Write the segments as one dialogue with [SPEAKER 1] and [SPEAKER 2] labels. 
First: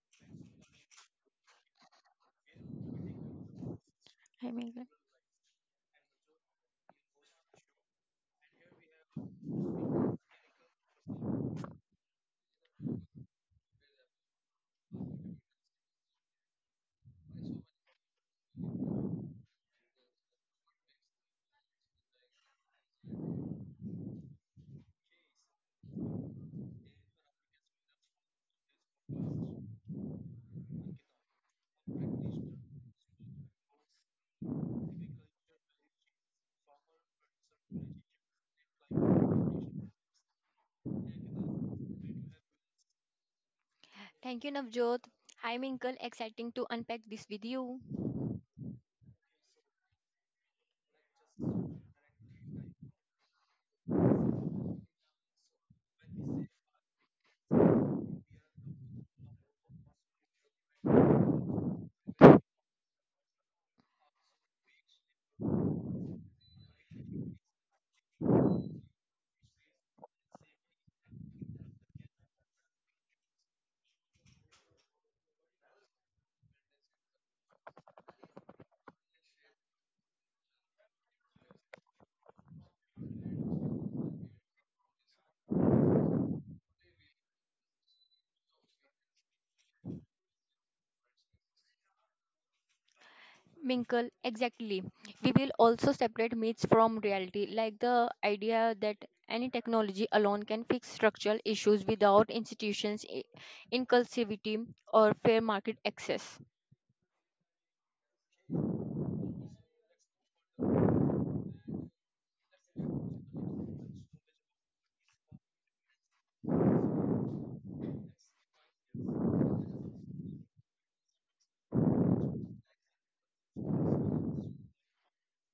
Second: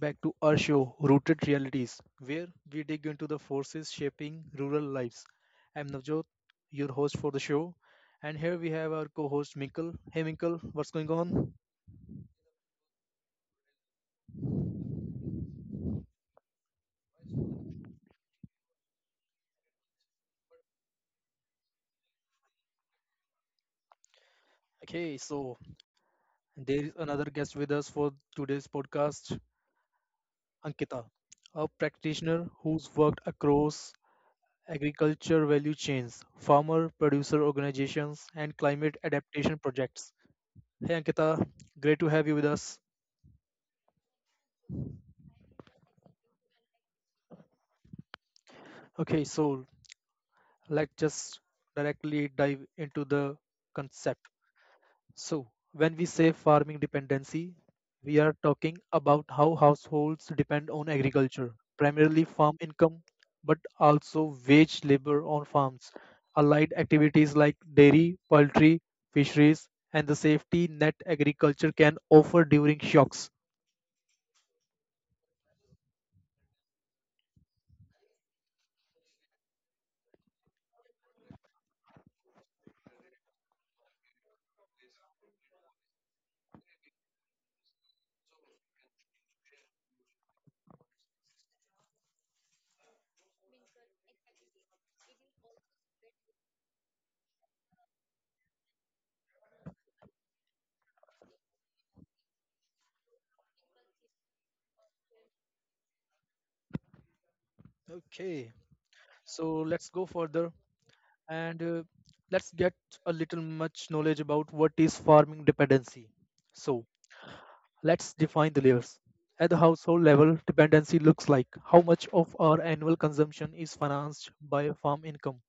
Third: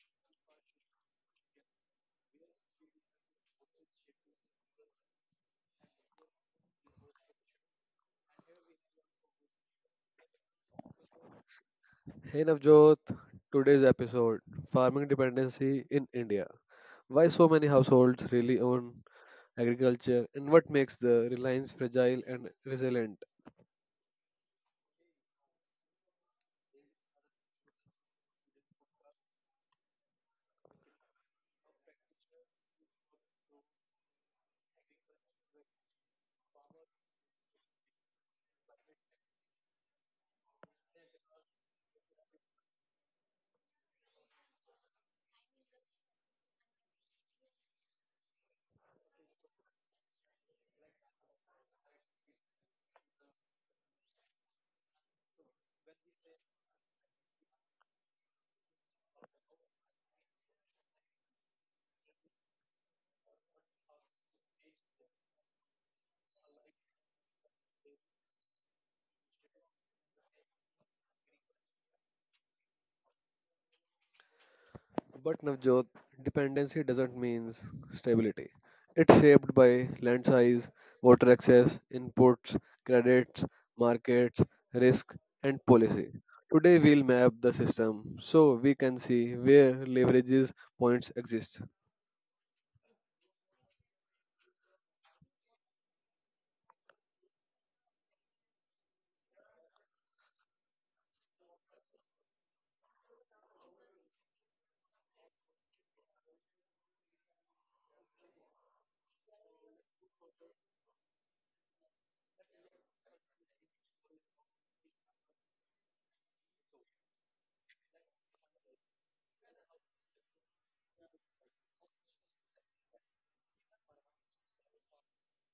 [SPEAKER 1] back to our show, Rooted Realities, where we dig into the forces shaping
[SPEAKER 2] Hi,
[SPEAKER 1] rural
[SPEAKER 2] Minkle.
[SPEAKER 1] lives. I'm Navjot, your host for the show, and here we have our co host Minkle. Hey, Minkle, what's going on?
[SPEAKER 3] Hey Navjot, today's episode, Farming Dependency in India. Why so many households really own agriculture, and what makes the reliance fragile and resilient.
[SPEAKER 1] Okay, so there is another guest with us for today's podcast, Ankita, a practitioner who's worked across agriculture value chains, farmer producer organizations, and climate adaptation projects. Hey, Ankita, great to have you with us.
[SPEAKER 2] Thank you, Navjot. Hi, Minkle. Exciting to unpack this with you.
[SPEAKER 1] Okay, so let's just directly dive into the concept. So, when we say farming dependency, we are talking about how households depend on agriculture, primarily farm income, but also wage labor on farms, allied activities like dairy, poultry, fisheries, and the safety net agriculture can offer during shocks.
[SPEAKER 3] But Navjot, dependency doesn't mean stability. It's shaped by land size, water access, inputs, credits, markets, risk, and policy. Today we'll map the system so we can see where leverages points exist.
[SPEAKER 2] Minkle, exactly. We will also separate myths from reality, like the idea that any technology alone can fix structural issues without institutions, inclusivity, or fair market access.
[SPEAKER 1] Okay, so let's go further and let's get a little much knowledge about what is farming dependency. So let's define the layers. At the household level, dependency looks like how much of our annual consumption is financed by farm income.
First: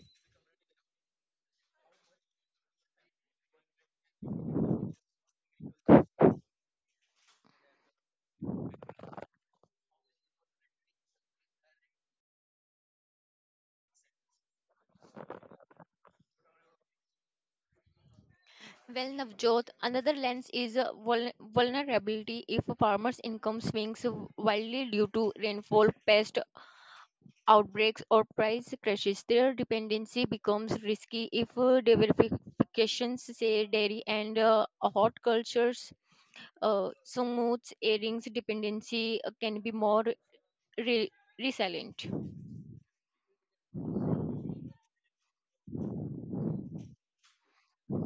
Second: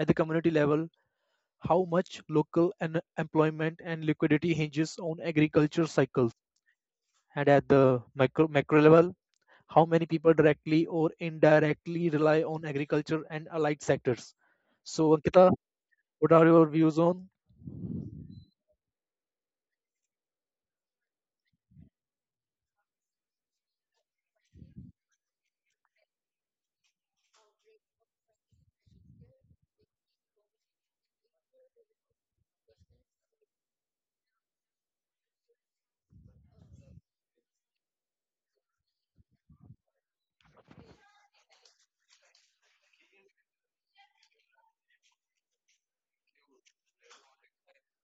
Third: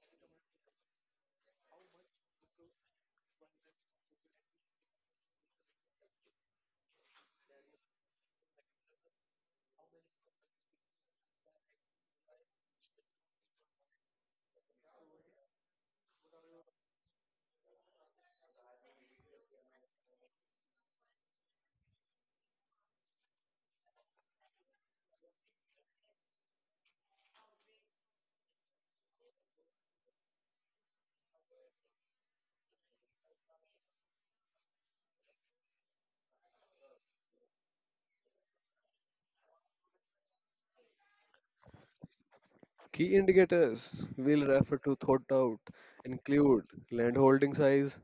[SPEAKER 1] At the community level, how much local and employment and liquidity hinges on agriculture cycles. And at the micro, macro level, how many people directly or indirectly rely on agriculture and allied sectors. So, Ankita, what are your views on.
[SPEAKER 2] Well, Navjot, another lens is vulnerability if a farmer's income swings wildly due to rainfall, pest, outbreaks, or price crashes. Their dependency becomes risky if diversifications, say dairy and hot cultures, smooths airings dependency can be more re- resilient.
[SPEAKER 3] Key indicators we'll refer to thought out include land holding size,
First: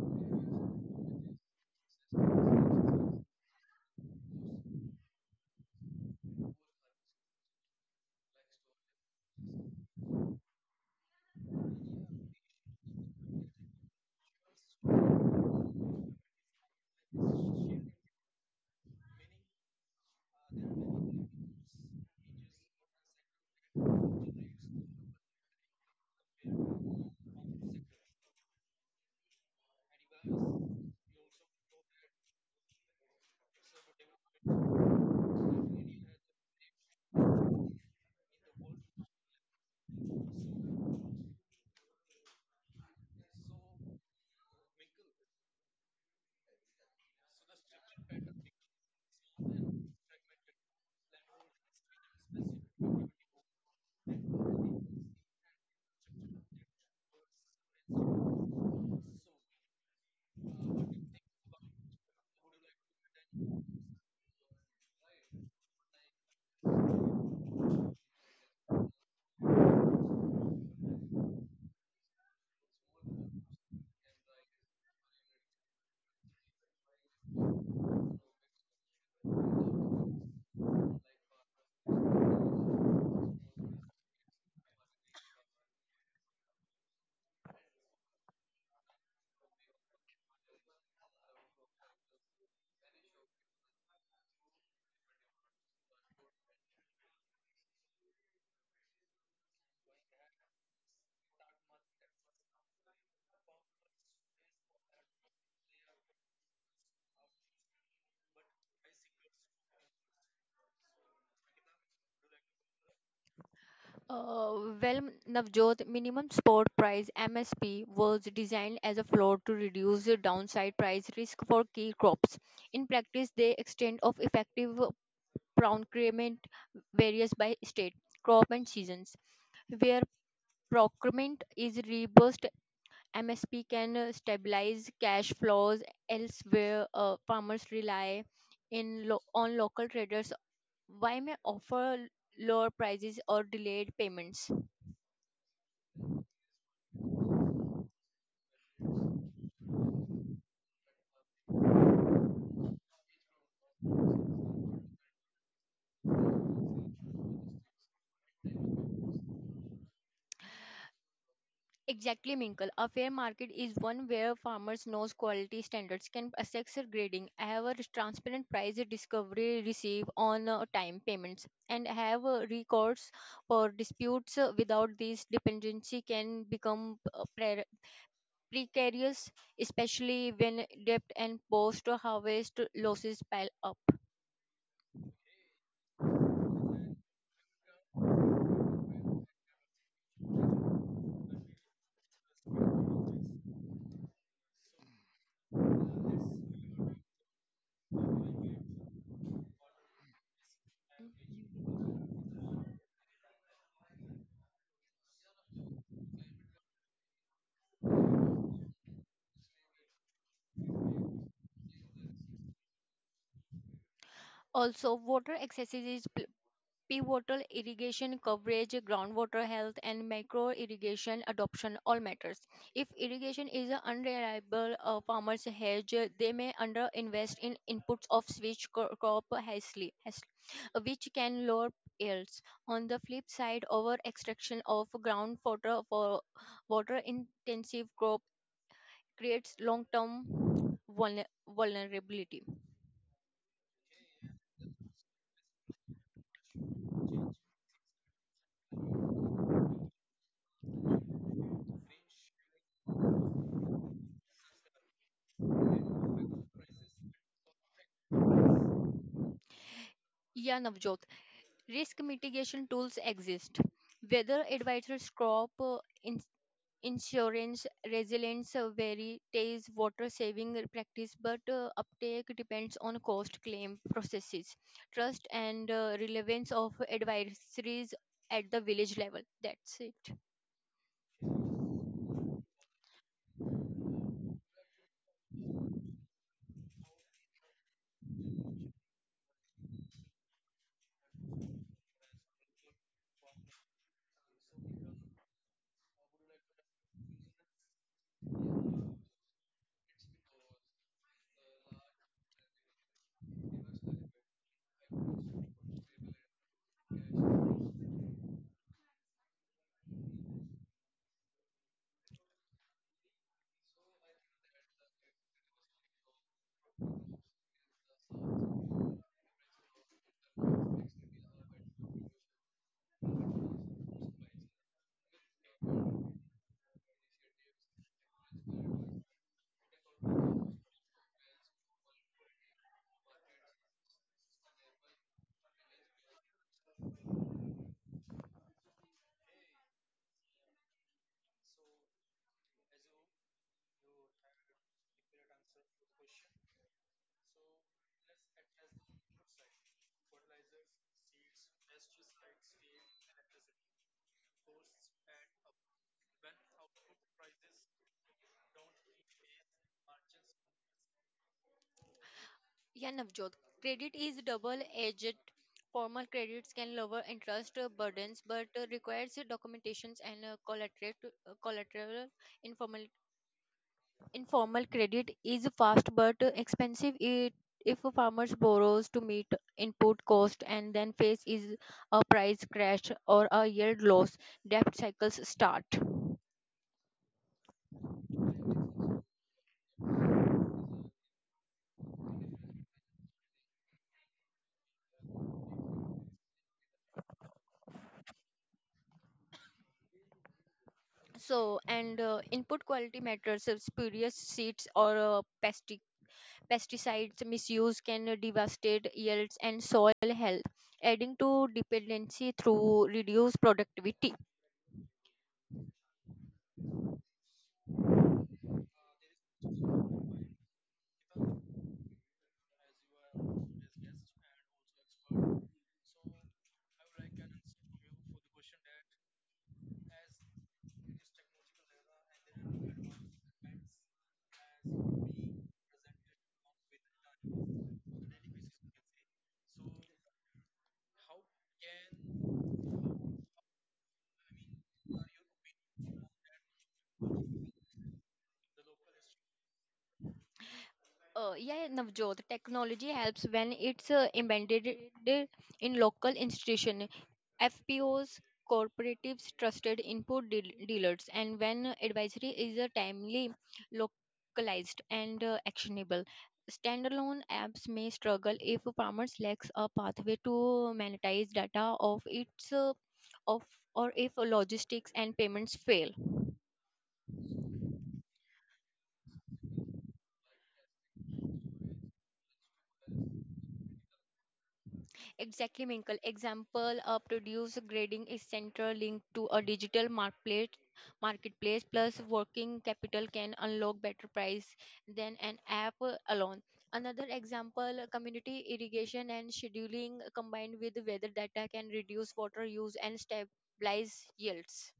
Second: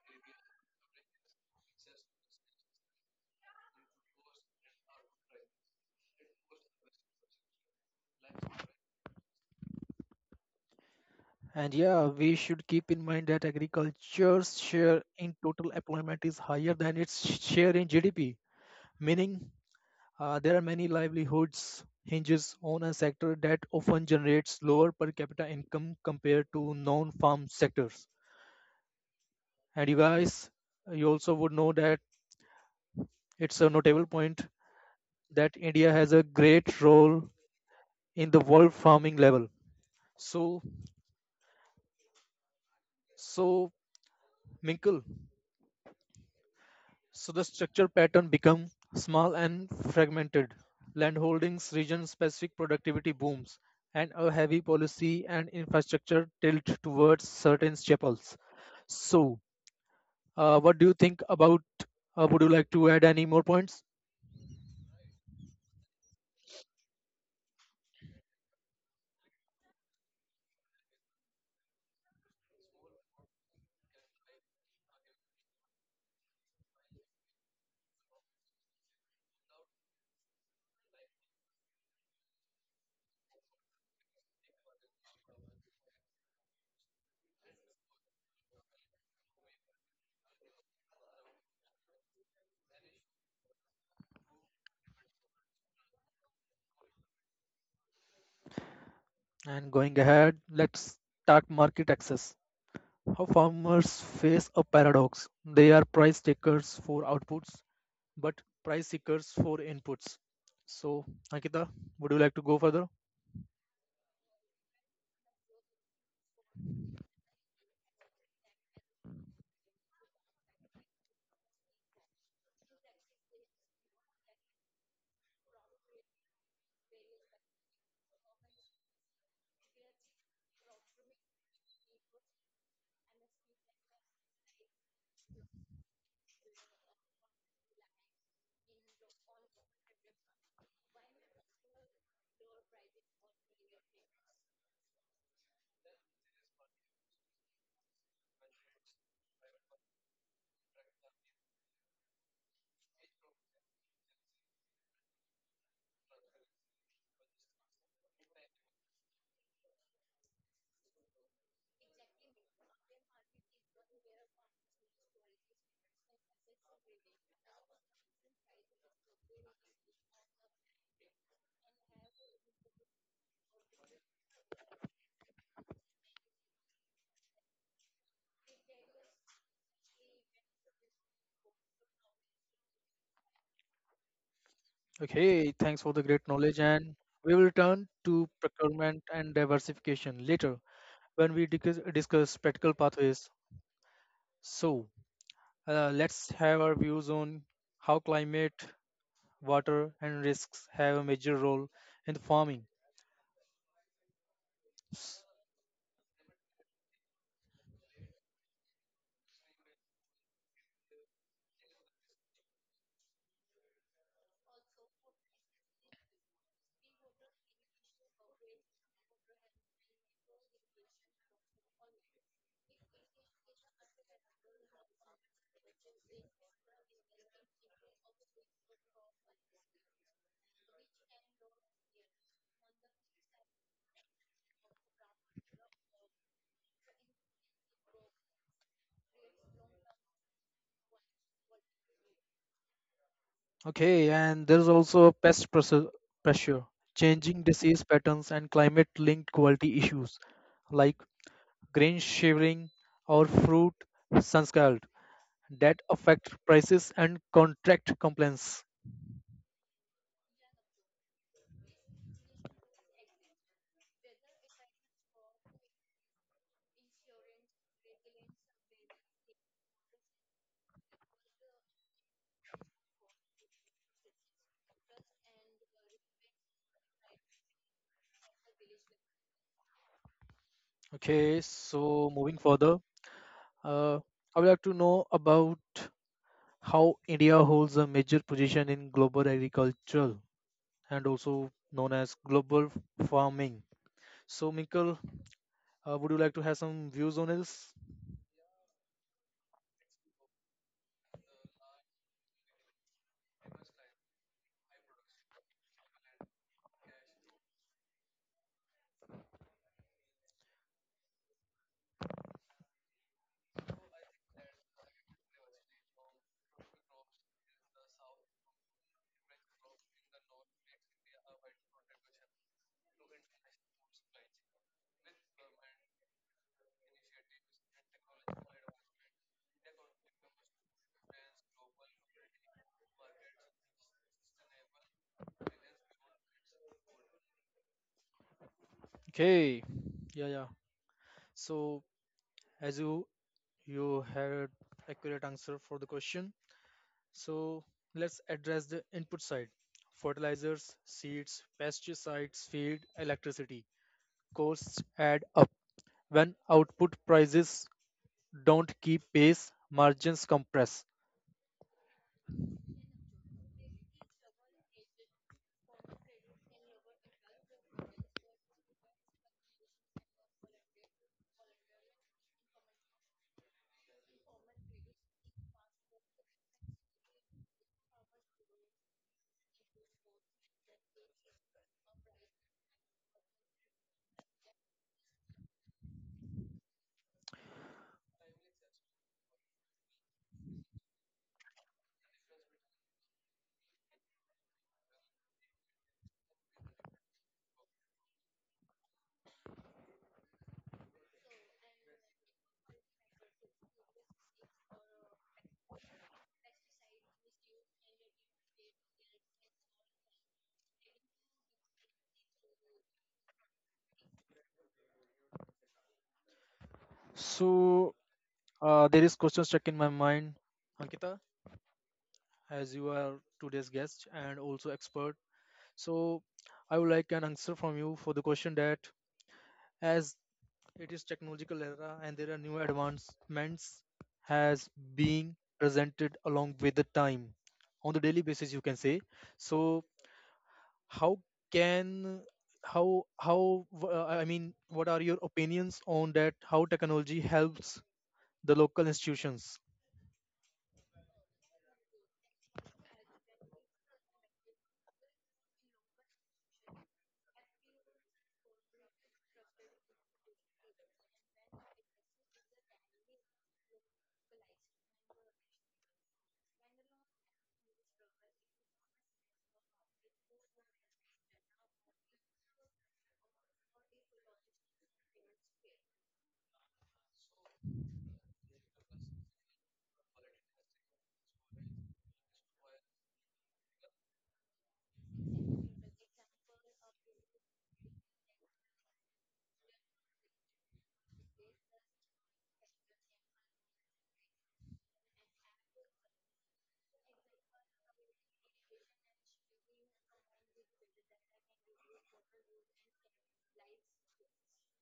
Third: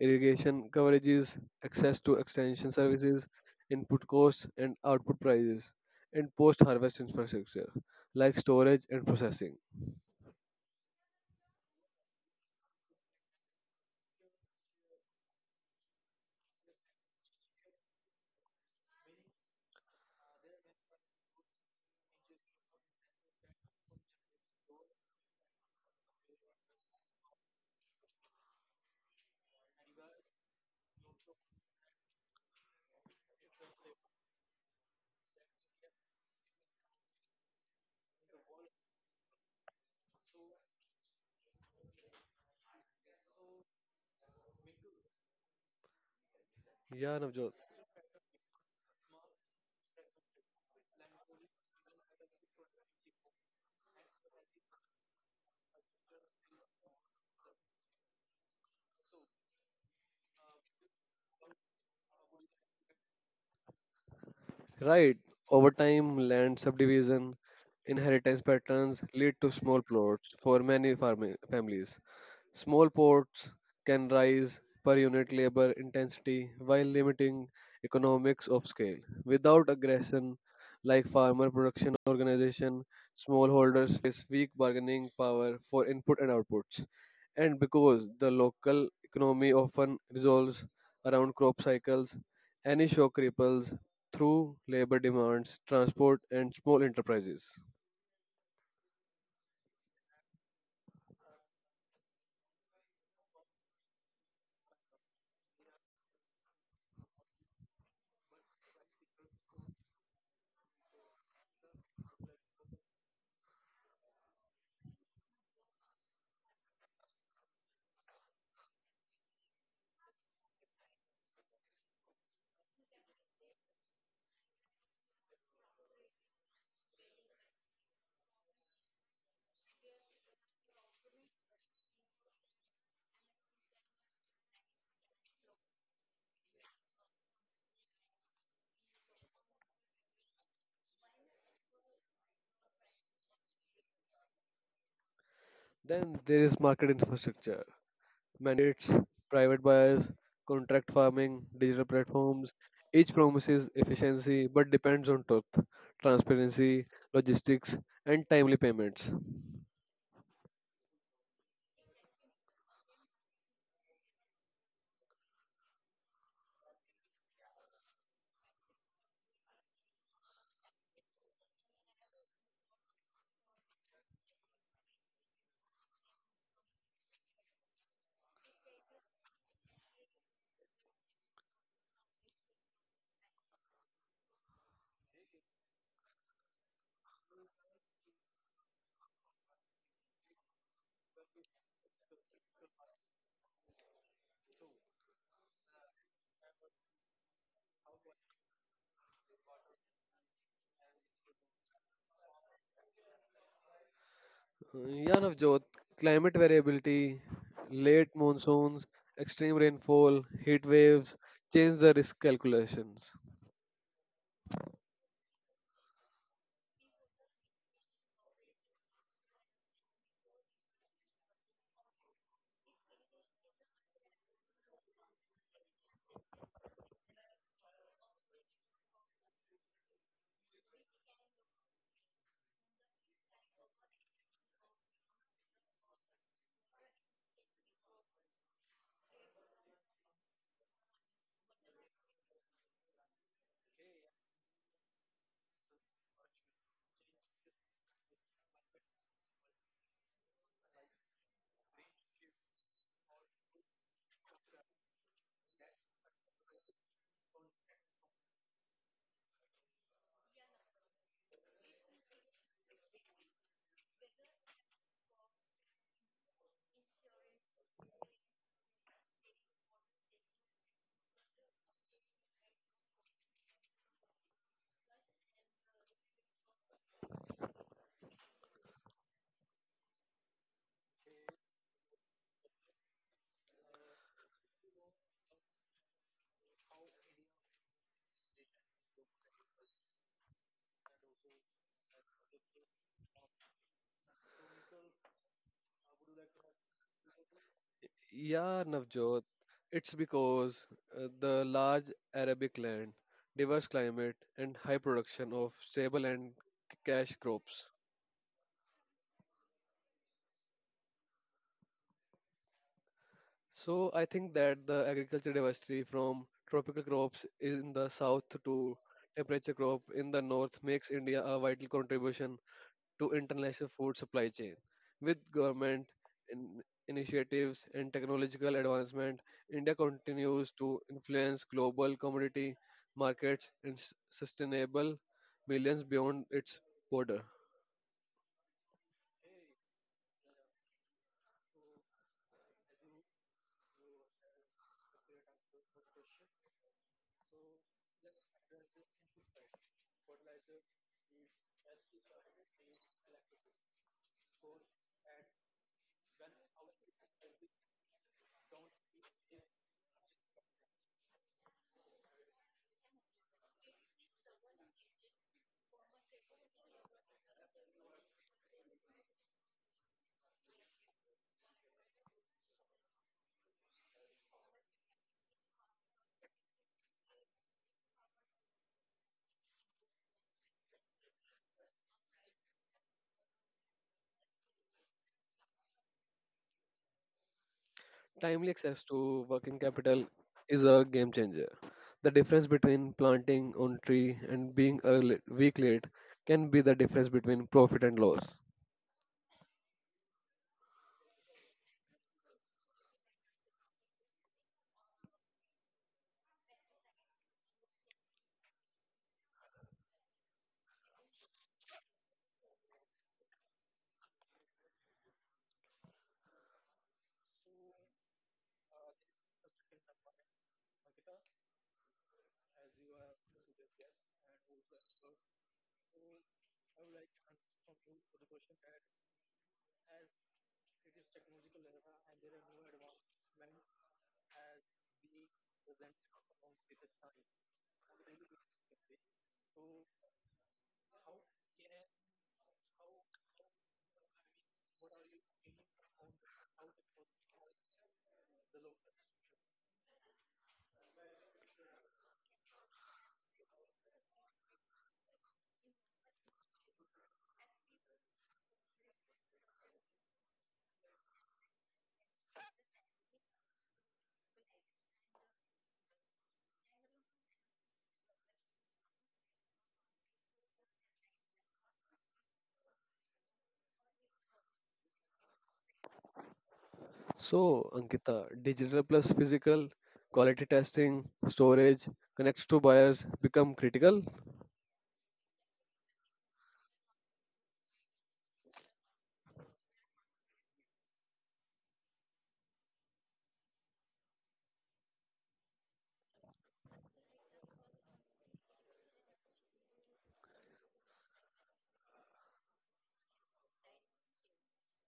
[SPEAKER 3] irrigation coverages, access to extension services, input costs and output prices, and post harvest infrastructure like storage and processing.
[SPEAKER 1] And yeah, we should keep in mind that agriculture's share in total employment is higher than its share in GDP, meaning there are many livelihoods hinges on a sector that often generates lower per capita income compared to non-farm sectors. And you guys, you also would know that it's a notable point that India has a great role in the world farming level. So, so, Minkle,
[SPEAKER 3] Yeah,
[SPEAKER 1] so the
[SPEAKER 3] Navjot.
[SPEAKER 1] structure pattern become small and fragmented. Landholdings, region-specific productivity booms, and a heavy policy and infrastructure tilt towards certain chapels. So, what do you think about? Would you like to add any more points?
[SPEAKER 3] Right, over time, land subdivision, inheritance patterns lead to small plots for many farming families. Small plots can rise per unit labor intensity while limiting economics of scale. Without aggression, like farmer production organization, smallholders face weak bargaining power for input and outputs. And because the local economy often resolves around crop cycles, any shock ripples through labor demands, transport, and small enterprises.
[SPEAKER 1] And going ahead, let's start market access. How farmers face a paradox. They are price takers for outputs, but price seekers for inputs. So, Ankita, would you like to go further?
[SPEAKER 2] Well, Navjot, minimum spot price MSP was designed as a floor to reduce the downside price risk for key crops. In practice, the extent of effective procurement varies by state, crop, and seasons. Where procurement is robust, MSP can stabilize cash flows elsewhere. Farmers rely on local traders. Why may offer lower prices or delayed payments?
[SPEAKER 3] Then there is market infrastructure, mandates, private buyers, contract farming, digital platforms. Each promises efficiency but depends on truth, transparency, logistics, and timely payments.
[SPEAKER 2] Exactly, Minkle. A fair market is one where farmers knows quality standards can assess their grading, have a transparent price discovery, receive on time payments, and have recourse for disputes. Without these, dependency can become precarious, especially when debt and post harvest losses pile up.
[SPEAKER 1] Okay, thanks for the great knowledge, and we will turn to procurement and diversification later when we discuss practical pathways. So, let's have our views on how climate, water, and risks have a major role in the farming.
[SPEAKER 3] Yeah,
[SPEAKER 1] S-
[SPEAKER 3] Navjot, climate variability, late monsoons, extreme rainfall, heat waves change the risk calculations.
[SPEAKER 2] Also, water excesses pivotal irrigation coverage, groundwater health, and micro irrigation adoption all matters. If irrigation is a unreliable, farmers hedge, they may underinvest in inputs of switch crop hastily, which can lower yields. On the flip side, over extraction of groundwater for water intensive crop creates long term vulnerability.
[SPEAKER 1] Okay, and there's also a pest pressure, changing disease patterns, and climate-linked quality issues like grain shivering or fruit sunscald that affect prices and contract compliance.
[SPEAKER 2] Yeah, Navjot. Risk mitigation tools exist. Weather advisors, crop in- insurance, resilience, varieties, water saving practice, but uptake depends on cost claim processes, trust, and relevance of advisories at the village level. That's it.
[SPEAKER 1] Okay, so moving further, uh, I would like to know about how India holds a major position in global agriculture and also known as global farming. So, Minkle, would you like to have some views on this?
[SPEAKER 3] Yeah, Navjot, it's because the large Arabic land, diverse climate, and high production of stable and cash crops. So I think that the agriculture diversity from tropical crops in the south to temperature crop in the north makes India a vital contribution to international food supply chain. With government in- initiatives and technological advancement, India continues to influence global commodity markets and sustainable millions beyond its border.
[SPEAKER 1] Okay. Yeah, yeah. So as you had accurate answer for the question. So let's address the input side. Fertilizers, seeds, pesticides, feed, electricity. Costs add up. When output prices don't keep pace, margins compress.
[SPEAKER 2] Yeah, Navjot. Credit is double-edged. Formal credits can lower interest burdens, but requires documentations and collateral. Informal Informal credit is fast but expensive it, if a farmer borrows to meet input cost and then face is a price crash or a yield loss, debt cycles start.
[SPEAKER 3] Timely access to working capital is a game changer. The difference between planting on tree and being a week late can be the difference between profit and loss.
[SPEAKER 2] So, and input quality matters. Spurious seeds or pesticides misuse can devastate yields and soil health, adding to dependency through reduced productivity.
[SPEAKER 1] So uh, there is question stuck in my mind, Ankita, as you are today's guest and also expert. So I would like an answer from you for the question that as it is technological era and there are new advancements has being presented along with the time on the daily basis you can say. So how can how I mean what are your opinions on that, how technology helps the local institutions?
[SPEAKER 2] Yeah, Navjot, technology helps when it's embedded i- in local institution, FPOs, cooperatives, trusted input dealers, and when advisory is timely, localized, and actionable. Standalone apps may struggle if farmers lacks a pathway to monetize data of its of or if logistics and payments fail.
[SPEAKER 3] So, Ankita, digital plus physical, quality testing, storage, connects to buyers become critical?
[SPEAKER 2] Exactly, Minkle. Example, a produce grading is central linked to a digital marketplace plus working capital can unlock better price than an app alone. Another example, community irrigation and scheduling combined with weather data can reduce water use and stabilize yields.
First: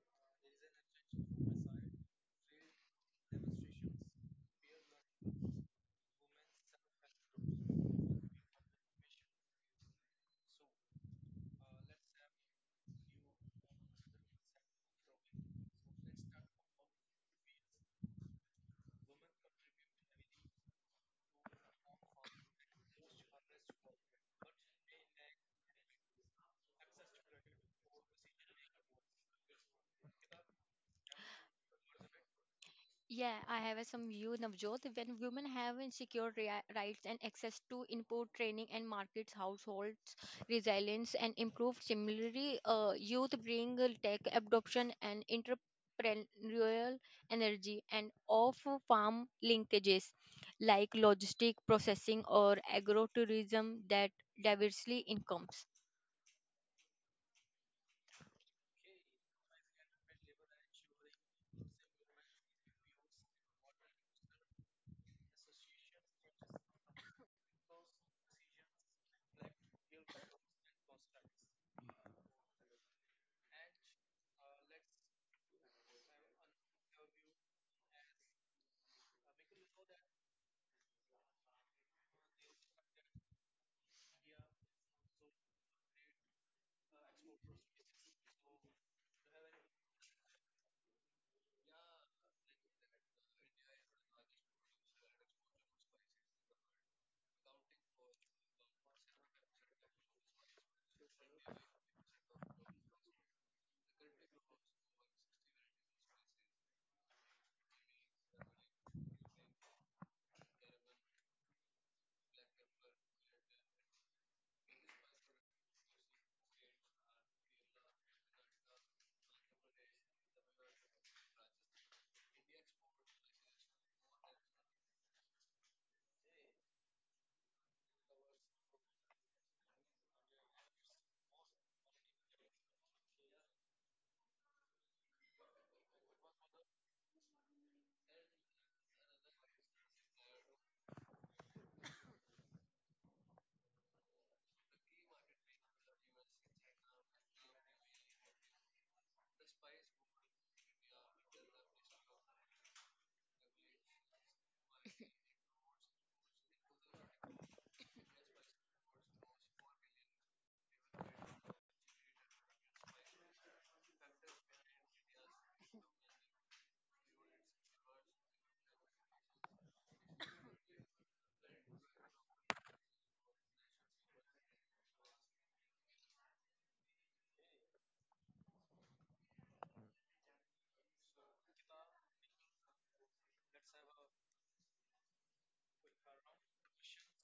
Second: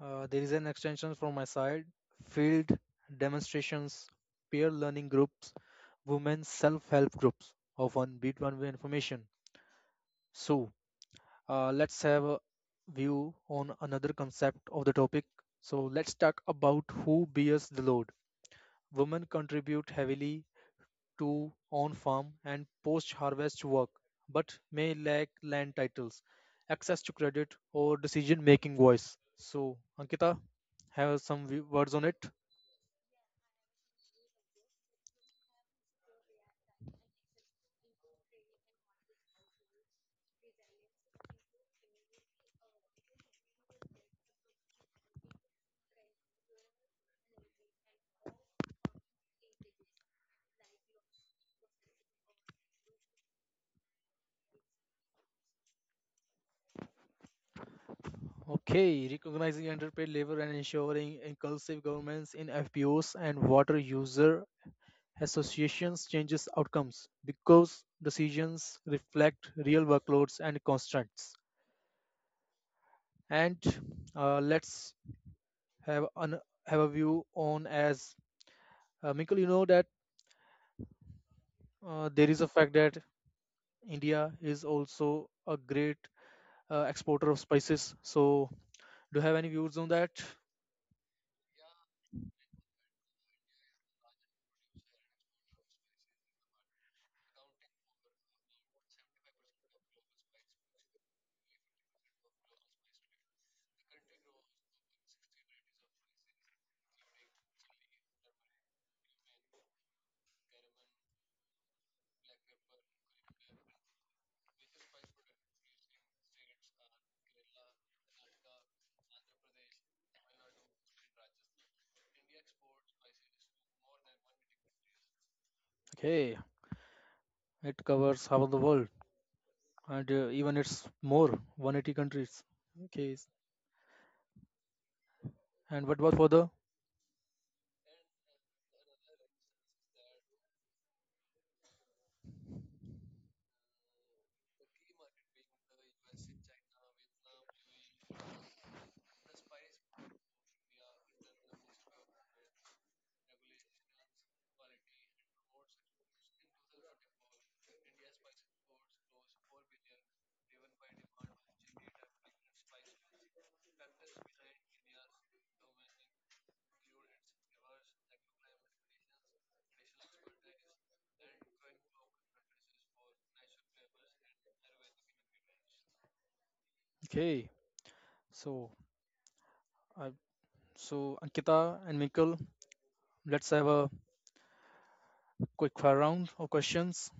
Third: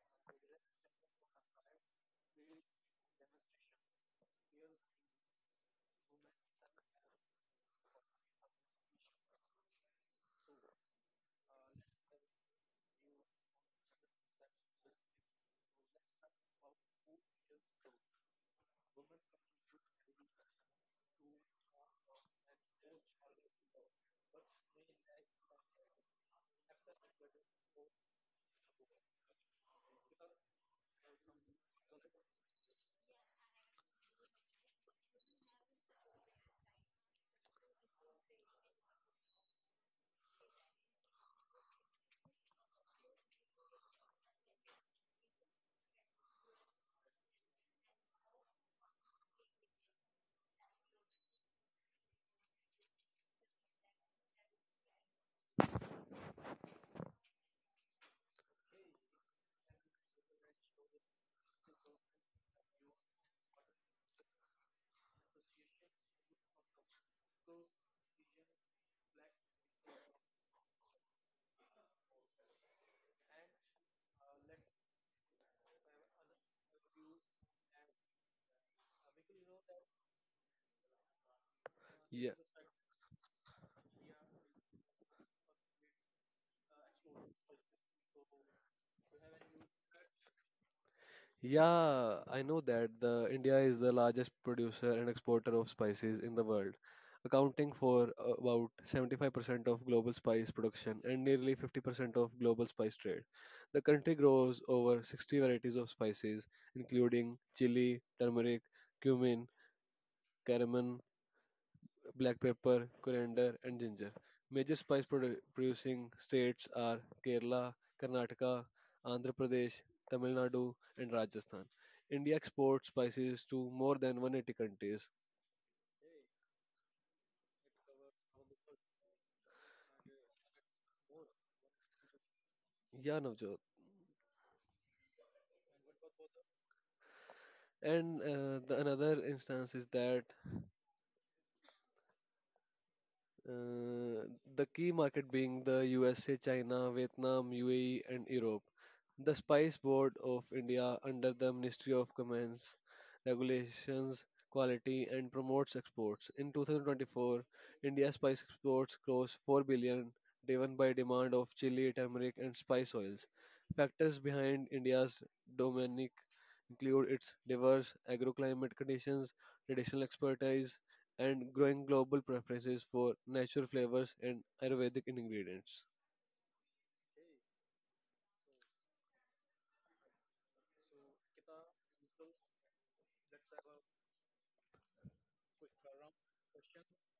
[SPEAKER 1] There is an extension from my side, field demonstrations, peer learning groups, women's self help groups, often beat one way information. So, let's have a view on another concept of the topic. So, let's talk about who bears the load. Women contribute heavily to own farm and post-harvest work, but may lack land titles, access to credit, or decision-making voice. So, Ankita, have some words on it?
[SPEAKER 2] Yeah, I have a some view, Navjot. When women have insecure rights and access to input training and markets, households, resilience, and improved. Similarly, youth bring tech adoption and entrepreneurial energy and off-farm linkages like logistic processing or agrotourism that diversely incomes.
[SPEAKER 1] Okay, recognizing underpaid labor and ensuring inclusive governments in FPOs and water user associations changes outcomes because decisions reflect real workloads and constraints. And let's have an have a view on as Mikkel, you know that uh, there
[SPEAKER 3] Yeah,
[SPEAKER 1] is a fact that India is also a great exporter of spices. So, do you have any views on that?
[SPEAKER 3] yeah, I know that the India is the largest producer and exporter of spices in the world, accounting for about 75% of global spice production and nearly 50% of global spice trade. The country grows over 60 varieties of spices, including chili, turmeric, cumin, cardamom, black pepper, coriander, and ginger. Major spice producing states are Kerala, Karnataka, Andhra Pradesh, Tamil Nadu, and Rajasthan. India exports spices to more than 180 countries.
[SPEAKER 1] Okay, it covers half of the world and even it's more, 180 countries. Okay,
[SPEAKER 3] Yeah, Navjot.
[SPEAKER 1] and what about for the,
[SPEAKER 3] And the another instance is that Uh, the key market being the USA, China, Vietnam, UAE, and Europe. The Spice Board of India, under the Ministry of Commerce, regulations quality and promotes exports. In 2024, India's spice exports crossed 4 billion, driven by demand of chili, turmeric, and spice oils. Factors behind India's dominic include its diverse agroclimate conditions, traditional expertise, and growing global preferences for natural flavors and Ayurvedic ingredients.
[SPEAKER 1] okay? So, I, so Ankita and Mikkel, let's have a quick fire round of questions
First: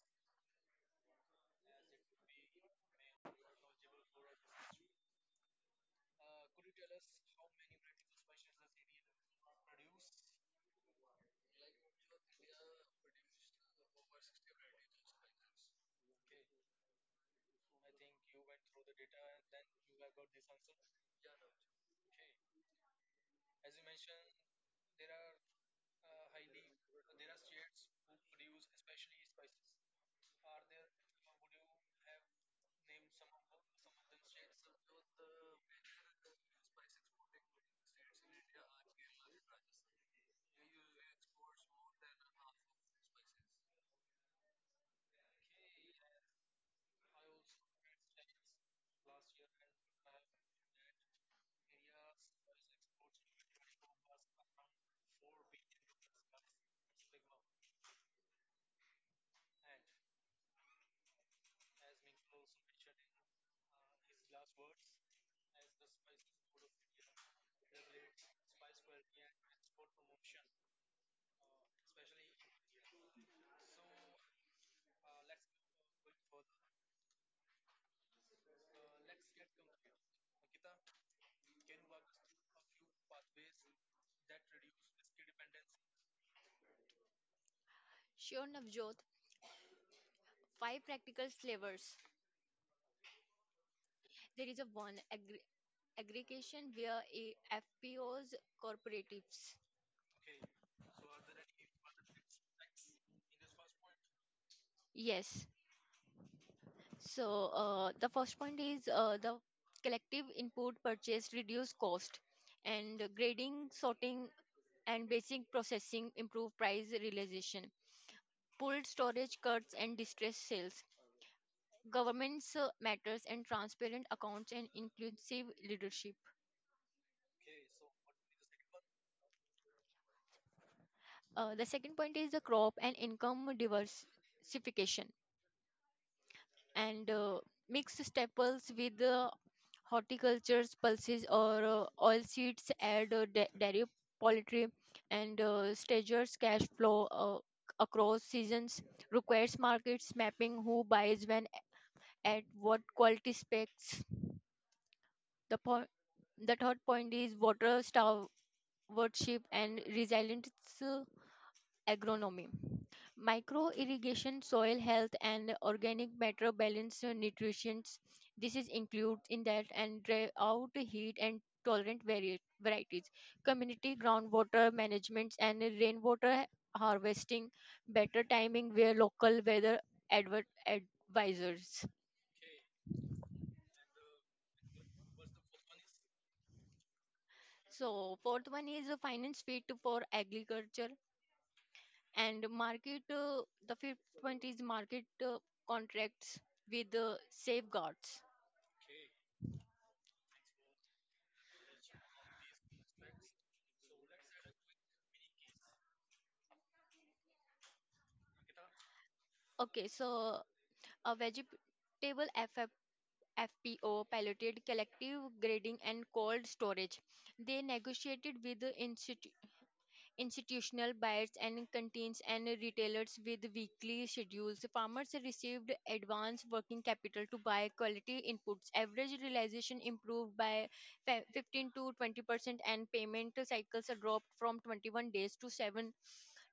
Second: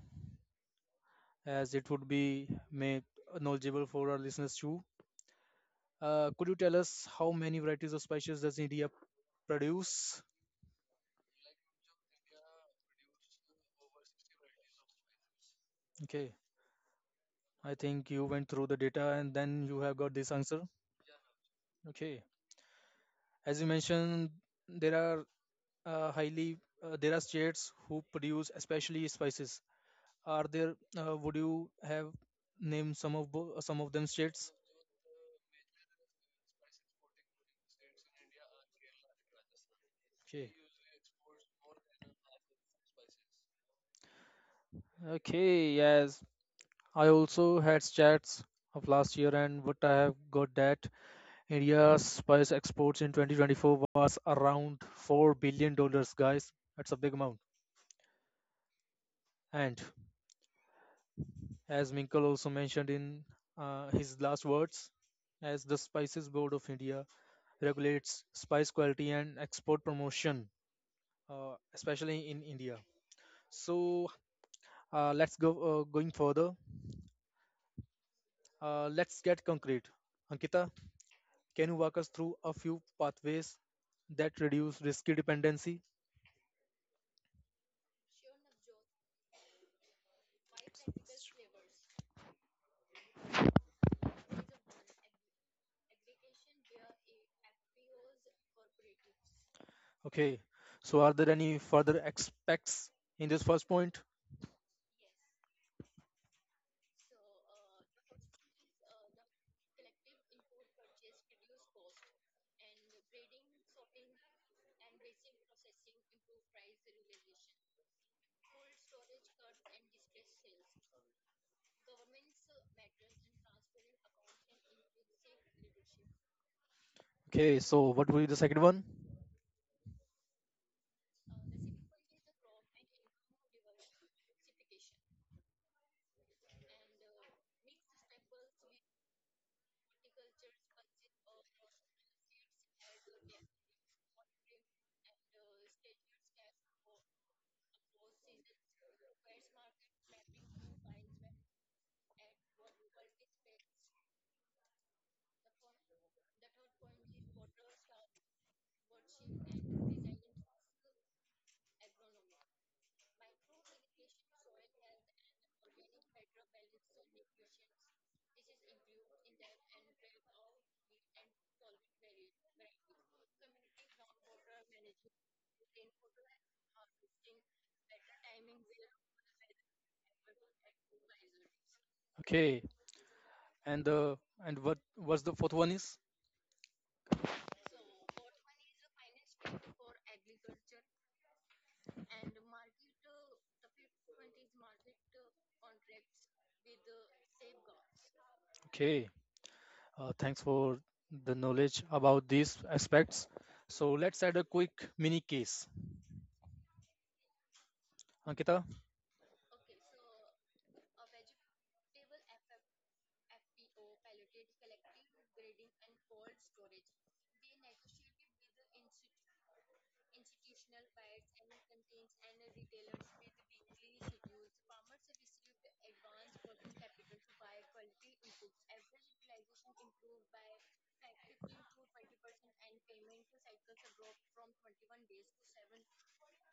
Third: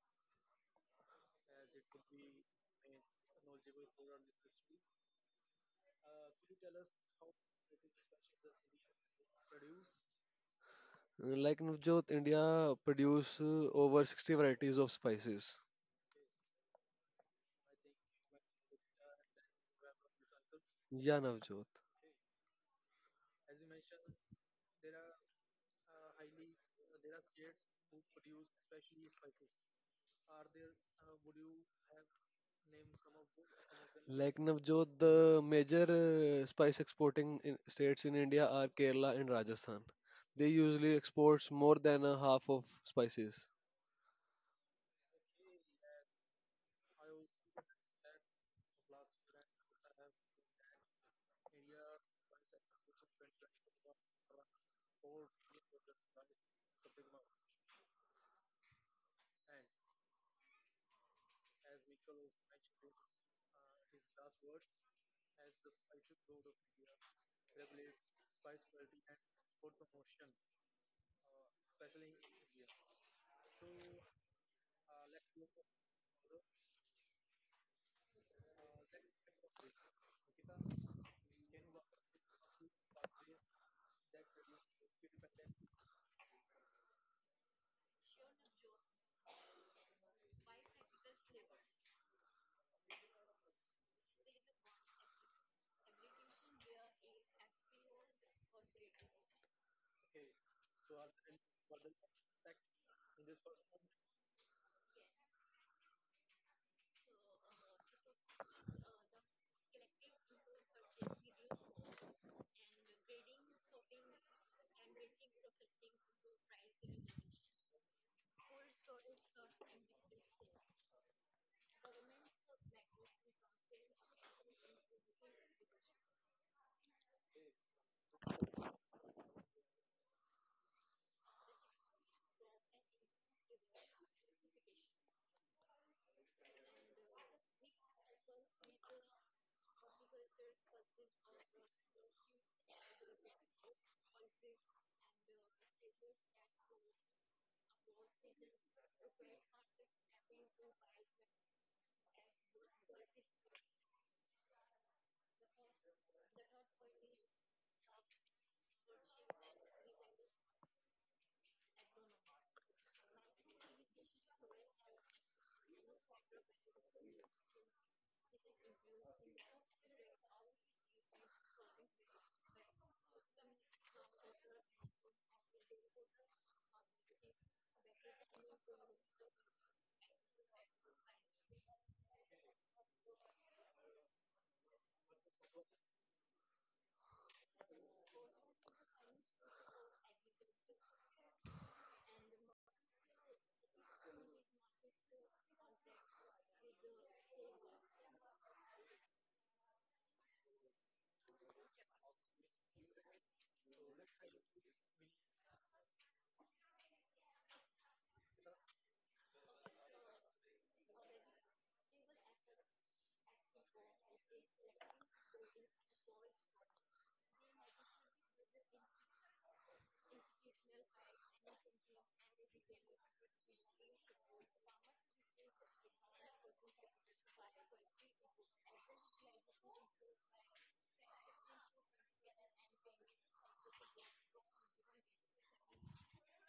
[SPEAKER 1] as it would be made knowledgeable for our listeners too. Could you tell us how many varieties of spices does India produce?
[SPEAKER 3] Like Navjot, India produce over 60 varieties of spices.
[SPEAKER 1] Okay. I think you went through the data and then you have got this answer.
[SPEAKER 3] Yeah, Navjot.
[SPEAKER 1] Okay. As you mentioned, there are highly, there are states who produce especially spices. Are there? Would you have named some of some of them
[SPEAKER 3] Like
[SPEAKER 1] states?
[SPEAKER 3] Navjot, the major spice exporting in states in India are Kerala and Rajasthan. They
[SPEAKER 1] Okay.
[SPEAKER 3] usually exports more than a half of spices.
[SPEAKER 1] Okay. Yes. I also had stats of last year, and what I have got that India's spice exports in 2024 was around $4 billion, guys. That's a big amount. And as Minkal also mentioned in his last words, as the Spices Board of India regulates spice quality and export promotion, especially in India. So let's go going further. Let's get concrete. Ankita, can you walk us through a few pathways that reduce risky dependency?
[SPEAKER 2] Sure, Navjot. Five practical flavors. There is a one aggregation via a FPOs cooperatives.
[SPEAKER 1] Okay. So are there any further aspects in this first point?
[SPEAKER 2] Yes. So the first point is the collective input purchase reduce cost and grading, sorting, and basic processing improve price realization. Pooled storage cuts and distressed sales. Governments matters and transparent accounts and inclusive leadership.
[SPEAKER 1] Okay. So what will be the second one?
[SPEAKER 2] The second point is the crop and income diversification. And mix staples with horticulture's pulses or oil seeds, add dairy, poultry, and stagers cash flow across seasons. Requires markets mapping who buys when at what quality specs. The point, the third point is water stewardship and resilient uh, agronomy, micro irrigation, soil health, and organic matter balance nutrition. This is includes in that, and drought heat and tolerant varieties, community groundwater management, and rainwater harvesting, better timing where local weather advisors.
[SPEAKER 1] Okay. And the, and what was the fourth one is?
[SPEAKER 2] So fourth one is a finance fit for agriculture and market. The fifth one is market contracts with safeguards.
[SPEAKER 1] Okay, thanks for the knowledge about these aspects. So let's add a quick mini case. Ankita,
[SPEAKER 2] Okay, so a vegetable FF, FPO piloted collective grading and cold storage. They negotiated with the institutional buyers and canteens and retailers with weekly schedules. Farmers received advance working capital to buy quality inputs. Average realization improved by 15 to 20%, and payment cycles dropped from 21 days to 7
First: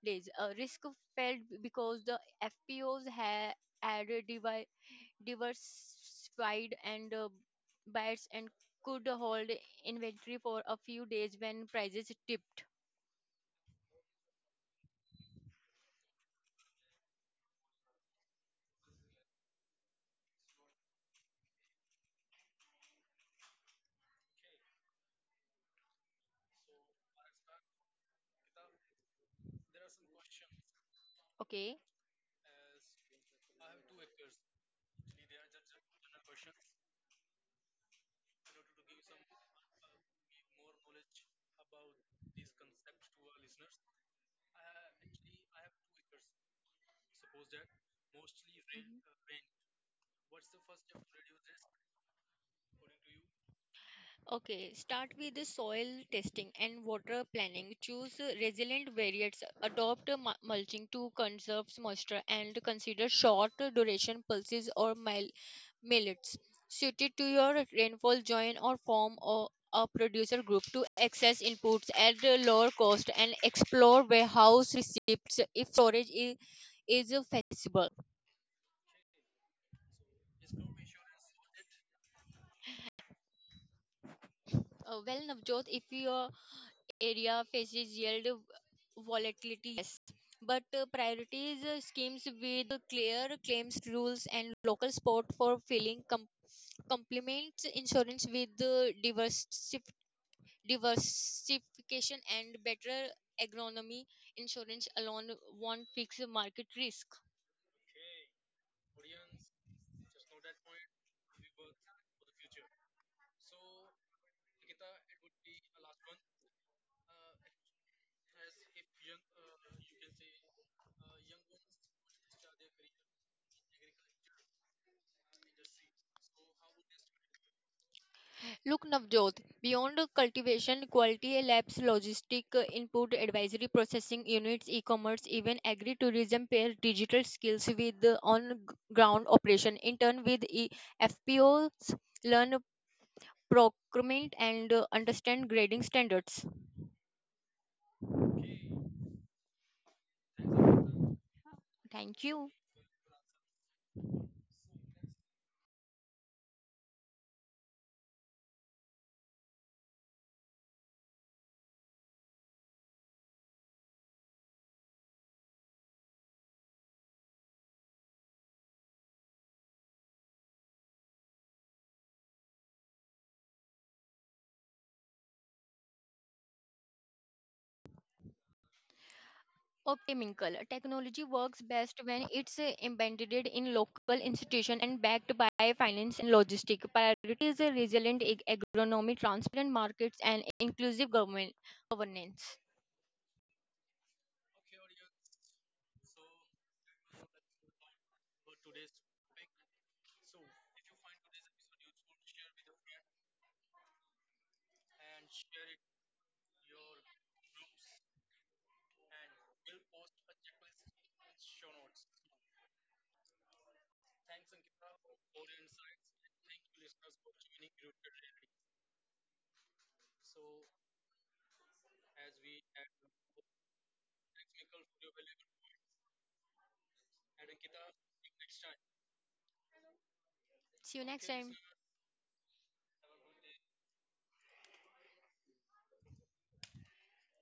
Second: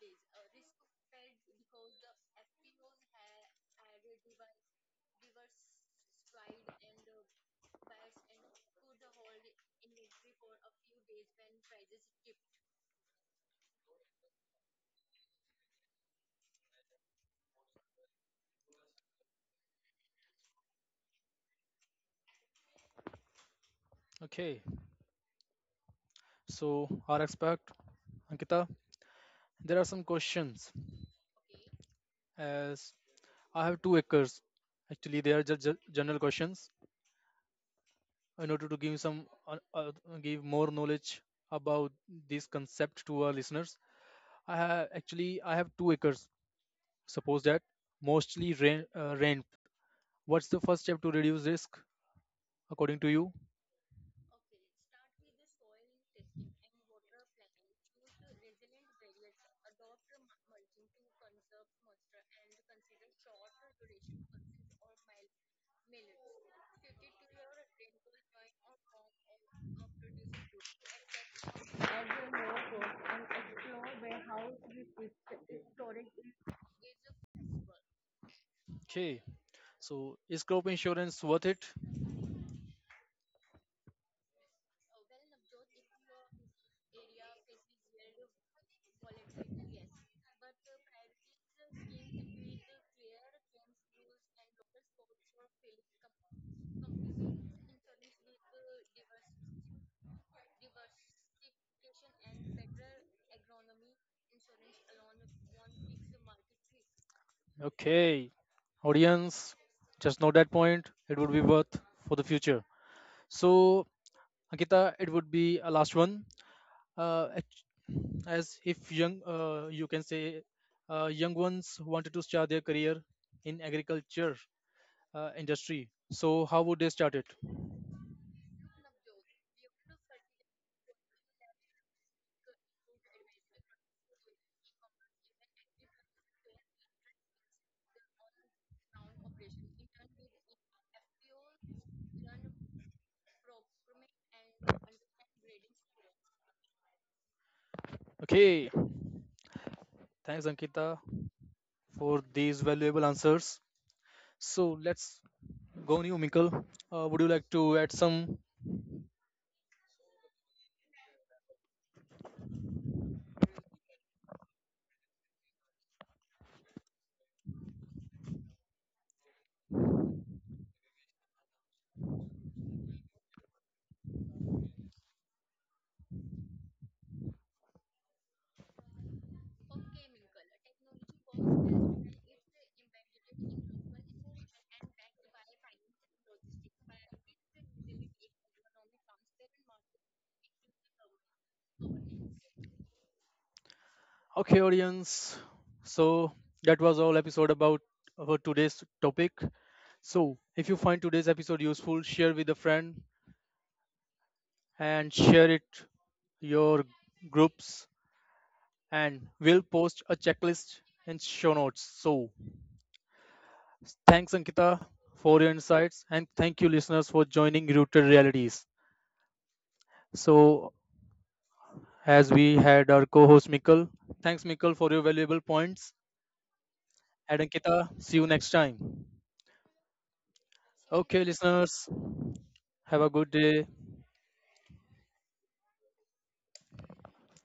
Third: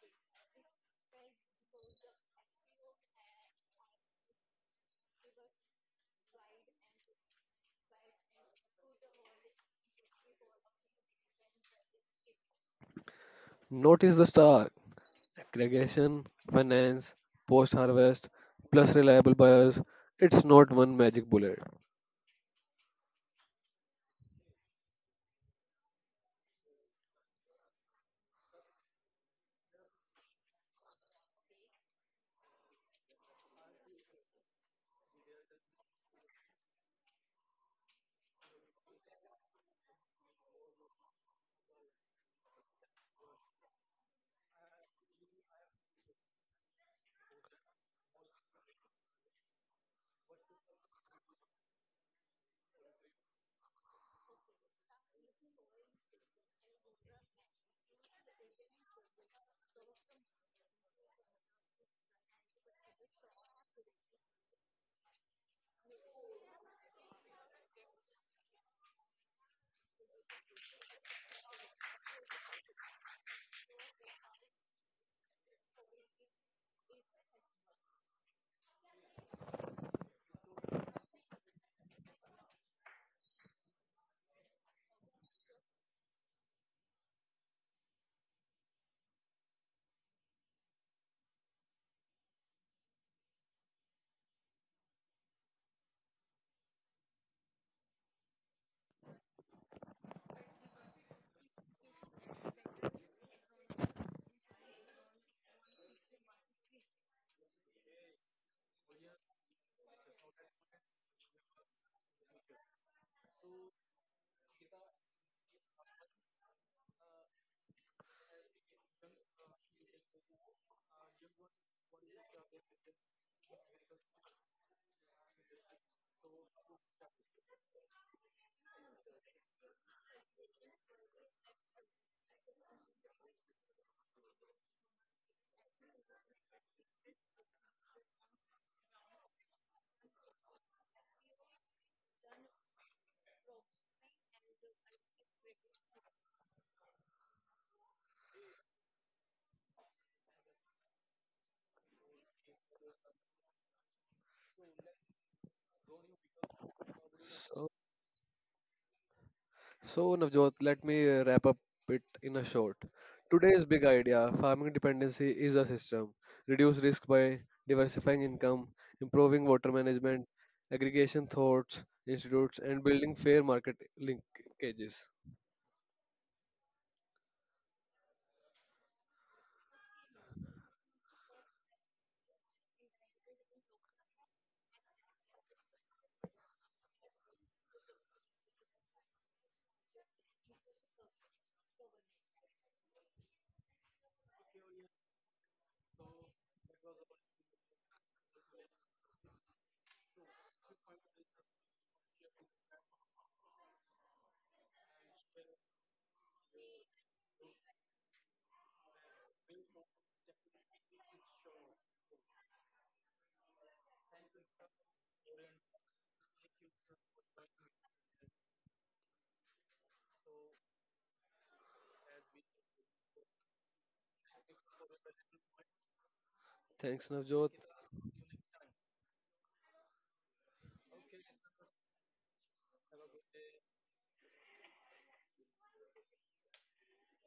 [SPEAKER 2] days. Risk fell because the FPOs had diversified and bats and could hold inventory for a few days when prices dipped.
[SPEAKER 3] Notice the star. Aggregation, finance, post-harvest, plus reliable buyers. It's not one magic bullet.
[SPEAKER 1] okay, so our expert, Ankita, there are some questions.
[SPEAKER 2] Okay.
[SPEAKER 1] As I have 2 acres, actually, they are just general questions. In order to give some, give more knowledge about this concept to our listeners, I have 2 acres. Suppose that mostly rain,
[SPEAKER 2] Mhm.
[SPEAKER 1] uh, rain. What's the first step to reduce risk according to you?
[SPEAKER 2] Okay, start with the soil testing and water planning. Choose resilient variants, adopt mulching to conserve moisture, and consider short duration pulses or millets suited to your rainfall. Join or form or a producer group to access inputs at a lower cost and explore warehouse receipts if is feasible.
[SPEAKER 1] Okay, so is crop insurance worth it?
[SPEAKER 2] Well, Navjot, if you area faces yield volatility, yes, but priorities schemes with clear claims rules and local support for filling complements insurance with diversification and better agronomy. Insurance alone won't fix the market risk.
[SPEAKER 1] Okay, audience, just note that point. It would be worth for the future. So, Ankita, it would be a last one. Act- as if young, you can say, young ones wanted to start their career in agriculture industry. So, how would they start it?
[SPEAKER 2] Look, Navjot, beyond cultivation, quality labs, logistic input, advisory processing units, e-commerce, even agri-tourism pair digital skills with the on-ground operation. In turn, with FPOs, learn procurement and understand grading standards.
[SPEAKER 1] Okay, thanks, Ankita,
[SPEAKER 2] Thank
[SPEAKER 1] for
[SPEAKER 2] you.
[SPEAKER 1] these valuable answers. So, let's go on you, Minkle. Would you like
[SPEAKER 3] So,
[SPEAKER 1] to add some.
[SPEAKER 3] so, Navjot, let me wrap up it in a short. Today's big idea, farming dependency is a system. Reduce risk by diversifying income, improving water management, aggregation thoughts, institutes, and building fair market linkages.
[SPEAKER 2] Optimical technology works best when it's embedded in local institution and backed by finance and logistic. Priority is a resilient agronomy, transparent markets, and inclusive government governance.
[SPEAKER 1] Okay, audience. So that was all episode about our today's topic. So if you find today's episode useful, share with a friend and share it your groups and we'll post a checklist and show notes. So thanks Ankita for your insights and thank you listeners for joining Rooted Realities. So as we had our co-host Mikkel, thanks Mikkel for your valuable points.
[SPEAKER 3] Thanks,
[SPEAKER 1] And
[SPEAKER 3] Navjot.
[SPEAKER 1] Ankita, see you next time.
[SPEAKER 2] See you
[SPEAKER 1] Okay,
[SPEAKER 2] next time.
[SPEAKER 1] listeners. Have a good day.